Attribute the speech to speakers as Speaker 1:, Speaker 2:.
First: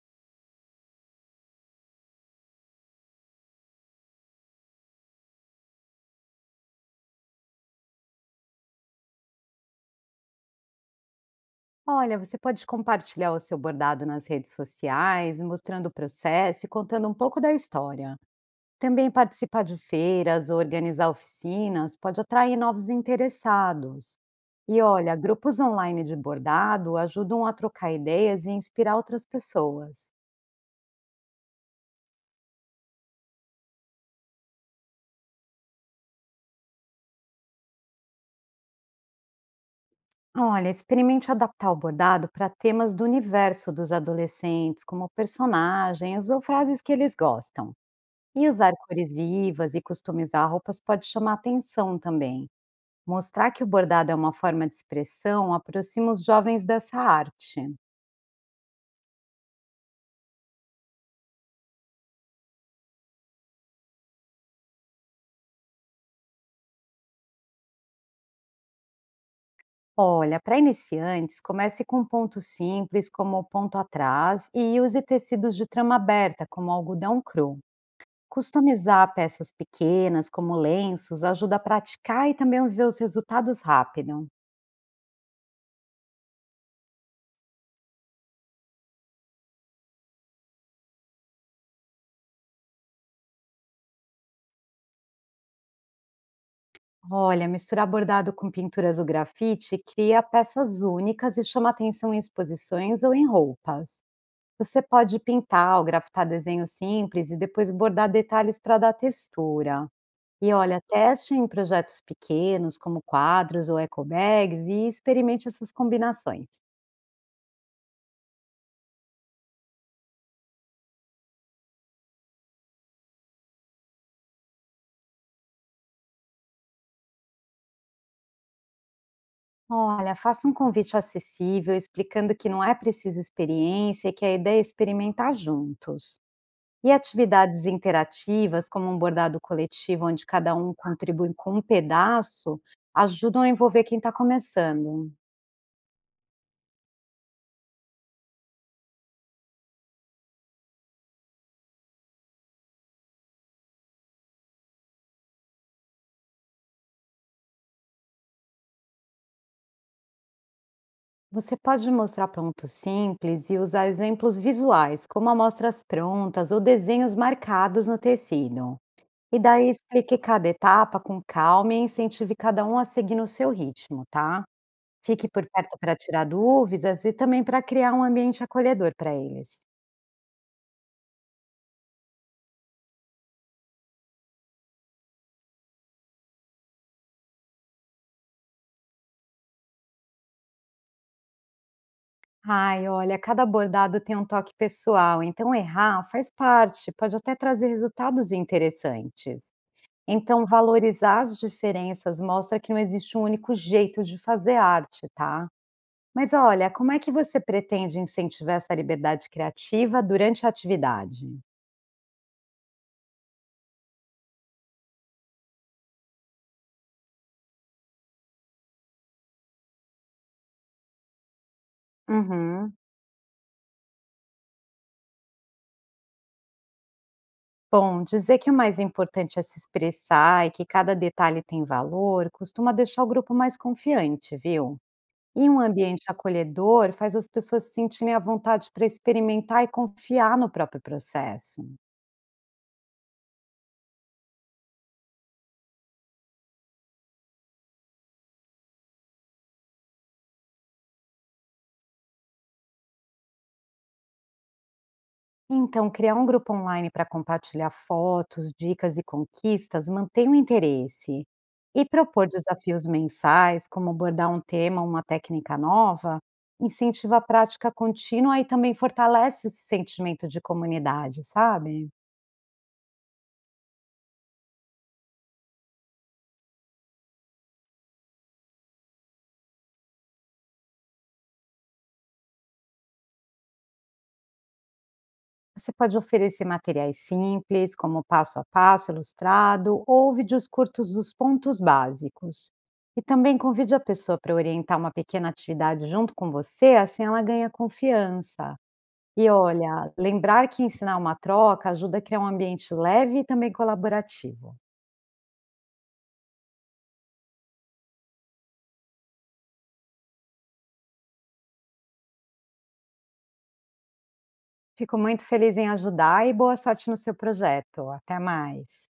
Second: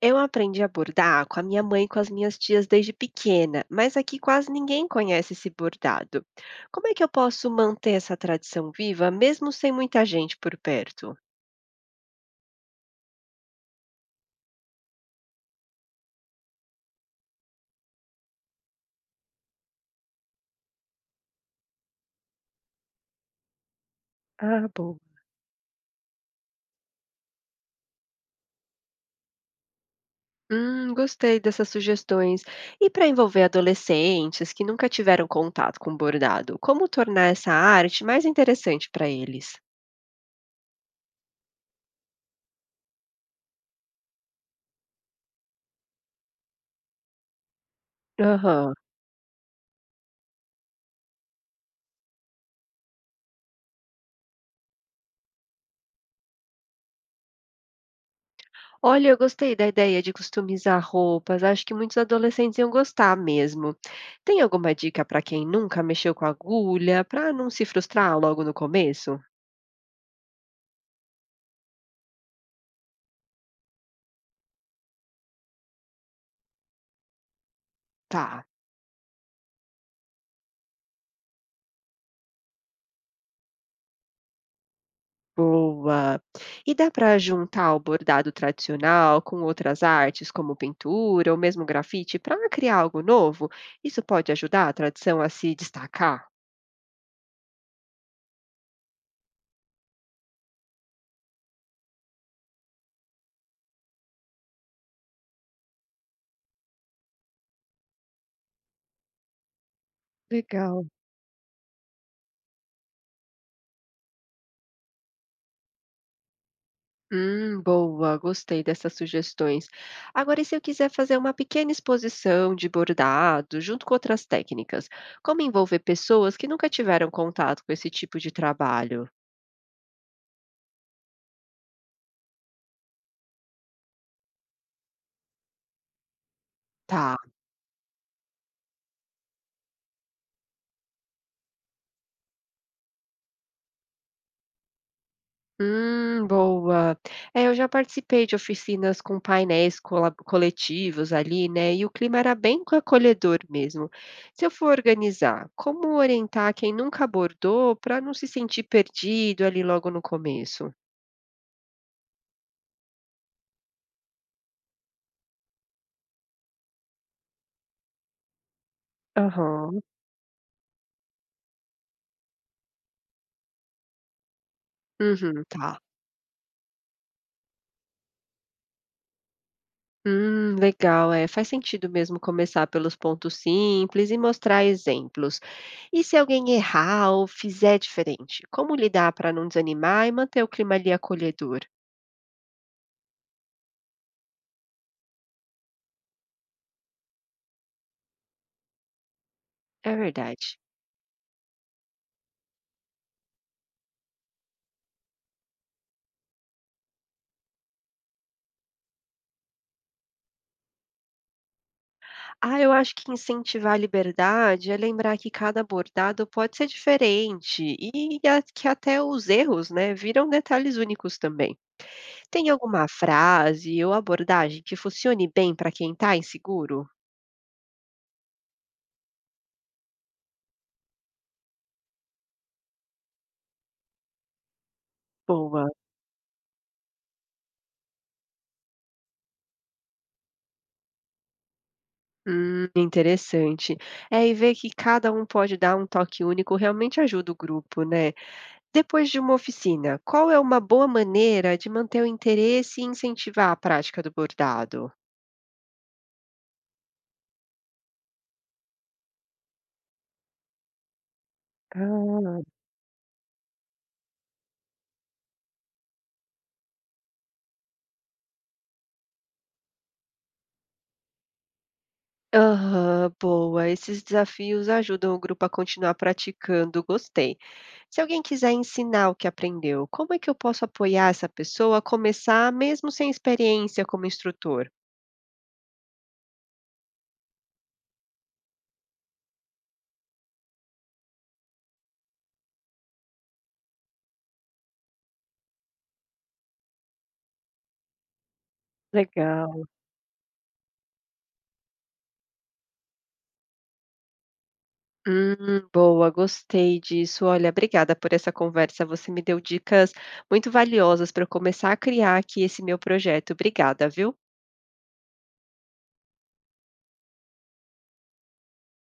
Speaker 1: Eu aprendi a bordar com a minha mãe e com as minhas tias desde pequena, mas aqui quase ninguém conhece esse bordado. Como é que eu posso manter essa tradição viva, mesmo sem muita gente por perto?
Speaker 2: Olha, você pode compartilhar o seu bordado nas redes sociais, mostrando o processo e contando um pouco da história. Também participar de feiras ou organizar oficinas pode atrair novos interessados.
Speaker 1: Ah,
Speaker 2: E
Speaker 1: bom.
Speaker 2: olha, grupos online de bordado ajudam a trocar ideias e inspirar outras pessoas.
Speaker 1: Gostei dessas sugestões. E para envolver adolescentes que nunca tiveram contato com bordado, como tornar essa arte mais interessante para eles?
Speaker 2: Olha, experimente adaptar o bordado para temas do universo dos adolescentes, como personagens ou frases que eles gostam. E usar
Speaker 1: Aham.
Speaker 2: cores vivas e customizar roupas pode chamar atenção também. Mostrar que o bordado é uma forma de expressão aproxima os jovens dessa arte.
Speaker 1: Olha, eu gostei da ideia de customizar roupas. Acho que muitos adolescentes iam gostar mesmo. Tem alguma dica para quem nunca mexeu com agulha, para não se frustrar logo no começo?
Speaker 2: Olha, para iniciantes, comece com um ponto simples, como o ponto atrás, e use tecidos de trama aberta, como algodão cru.
Speaker 1: Tá,
Speaker 2: Customizar peças pequenas, como lenços, ajuda a praticar e também ver os resultados rápido.
Speaker 1: boa. E dá para juntar o bordado tradicional com outras artes, como pintura ou mesmo grafite, para criar algo novo? Isso pode ajudar a tradição a se destacar?
Speaker 2: Olha, misturar bordado com pinturas ou grafite cria peças únicas e chama atenção em exposições ou em roupas. Você pode pintar ou grafitar desenhos simples e depois bordar detalhes para dar textura. E olha,
Speaker 1: Legal.
Speaker 2: teste em projetos pequenos, como quadros ou ecobags, e experimente essas combinações.
Speaker 1: Boa, gostei dessas sugestões. Agora, e se eu quiser fazer uma pequena exposição de bordado junto com outras técnicas, como envolver pessoas que nunca tiveram contato com esse tipo de trabalho?
Speaker 2: Olha, faça um convite acessível, explicando que não é preciso experiência e que a ideia é experimentar juntos. E
Speaker 1: Tá.
Speaker 2: atividades interativas, como um bordado coletivo, onde cada um contribui com um pedaço, ajudam a envolver quem está começando.
Speaker 1: Boa. É, eu já participei de oficinas com painéis coletivos ali, né? E o clima era bem acolhedor mesmo. Se eu for organizar, como orientar quem nunca bordou para não se sentir perdido ali logo no começo?
Speaker 2: Você pode mostrar prontos simples e usar exemplos visuais, como amostras prontas ou desenhos marcados no tecido. E daí
Speaker 1: Aham.
Speaker 2: explique cada etapa com calma e incentive cada um a seguir no seu ritmo, tá? Fique
Speaker 1: Uhum,
Speaker 2: por perto
Speaker 1: tá.
Speaker 2: para tirar dúvidas e também para criar um ambiente acolhedor para eles.
Speaker 1: Legal, é. Faz sentido mesmo começar pelos pontos simples e mostrar exemplos. E se alguém errar ou fizer diferente, como lidar para não desanimar e manter o clima ali acolhedor?
Speaker 2: Ai, olha, cada bordado tem um toque pessoal, então errar faz parte, pode até trazer resultados interessantes.
Speaker 1: É
Speaker 2: Então
Speaker 1: verdade.
Speaker 2: valorizar as diferenças mostra que não existe um único jeito de fazer arte, tá? Mas olha, como é que você pretende incentivar essa liberdade criativa durante a atividade?
Speaker 1: Ah, eu acho que incentivar a liberdade é lembrar que cada abordado pode ser diferente e que até os erros, né, viram detalhes únicos também. Tem
Speaker 2: Uhum.
Speaker 1: alguma frase ou abordagem que funcione bem para quem está inseguro?
Speaker 2: Bom, dizer que o mais importante é se expressar e que cada detalhe tem valor costuma deixar o grupo mais confiante, viu? E um
Speaker 1: Boa.
Speaker 2: ambiente acolhedor faz as pessoas se sentirem à vontade para experimentar e confiar no próprio processo.
Speaker 1: Interessante. É, e ver que cada um pode dar um toque único realmente ajuda o grupo, né? Depois de uma oficina, qual é uma boa maneira de manter o interesse e incentivar a prática do bordado?
Speaker 2: Então, criar um grupo online para compartilhar fotos, dicas e conquistas mantém o interesse. E propor
Speaker 1: Ah,
Speaker 2: desafios mensais, como abordar um tema ou uma técnica nova, incentiva a prática contínua e também fortalece esse sentimento de comunidade, sabe?
Speaker 1: aham, boa. Esses desafios ajudam o grupo a continuar praticando. Gostei. Se alguém quiser ensinar o que aprendeu, como é que eu posso apoiar essa pessoa a começar mesmo sem experiência como instrutor?
Speaker 2: Você pode oferecer materiais simples, como passo a passo ilustrado, ou vídeos curtos dos pontos básicos. E também convide a pessoa para orientar uma pequena atividade junto com você, assim ela ganha confiança. E
Speaker 1: Legal.
Speaker 2: olha, lembrar que ensinar uma troca ajuda a criar um ambiente leve e também colaborativo.
Speaker 1: Boa, gostei disso. Olha, obrigada por essa conversa. Você me deu dicas muito valiosas para eu começar a criar aqui esse meu projeto. Obrigada, viu?
Speaker 2: Fico muito feliz em ajudar e boa sorte no seu projeto. Até mais.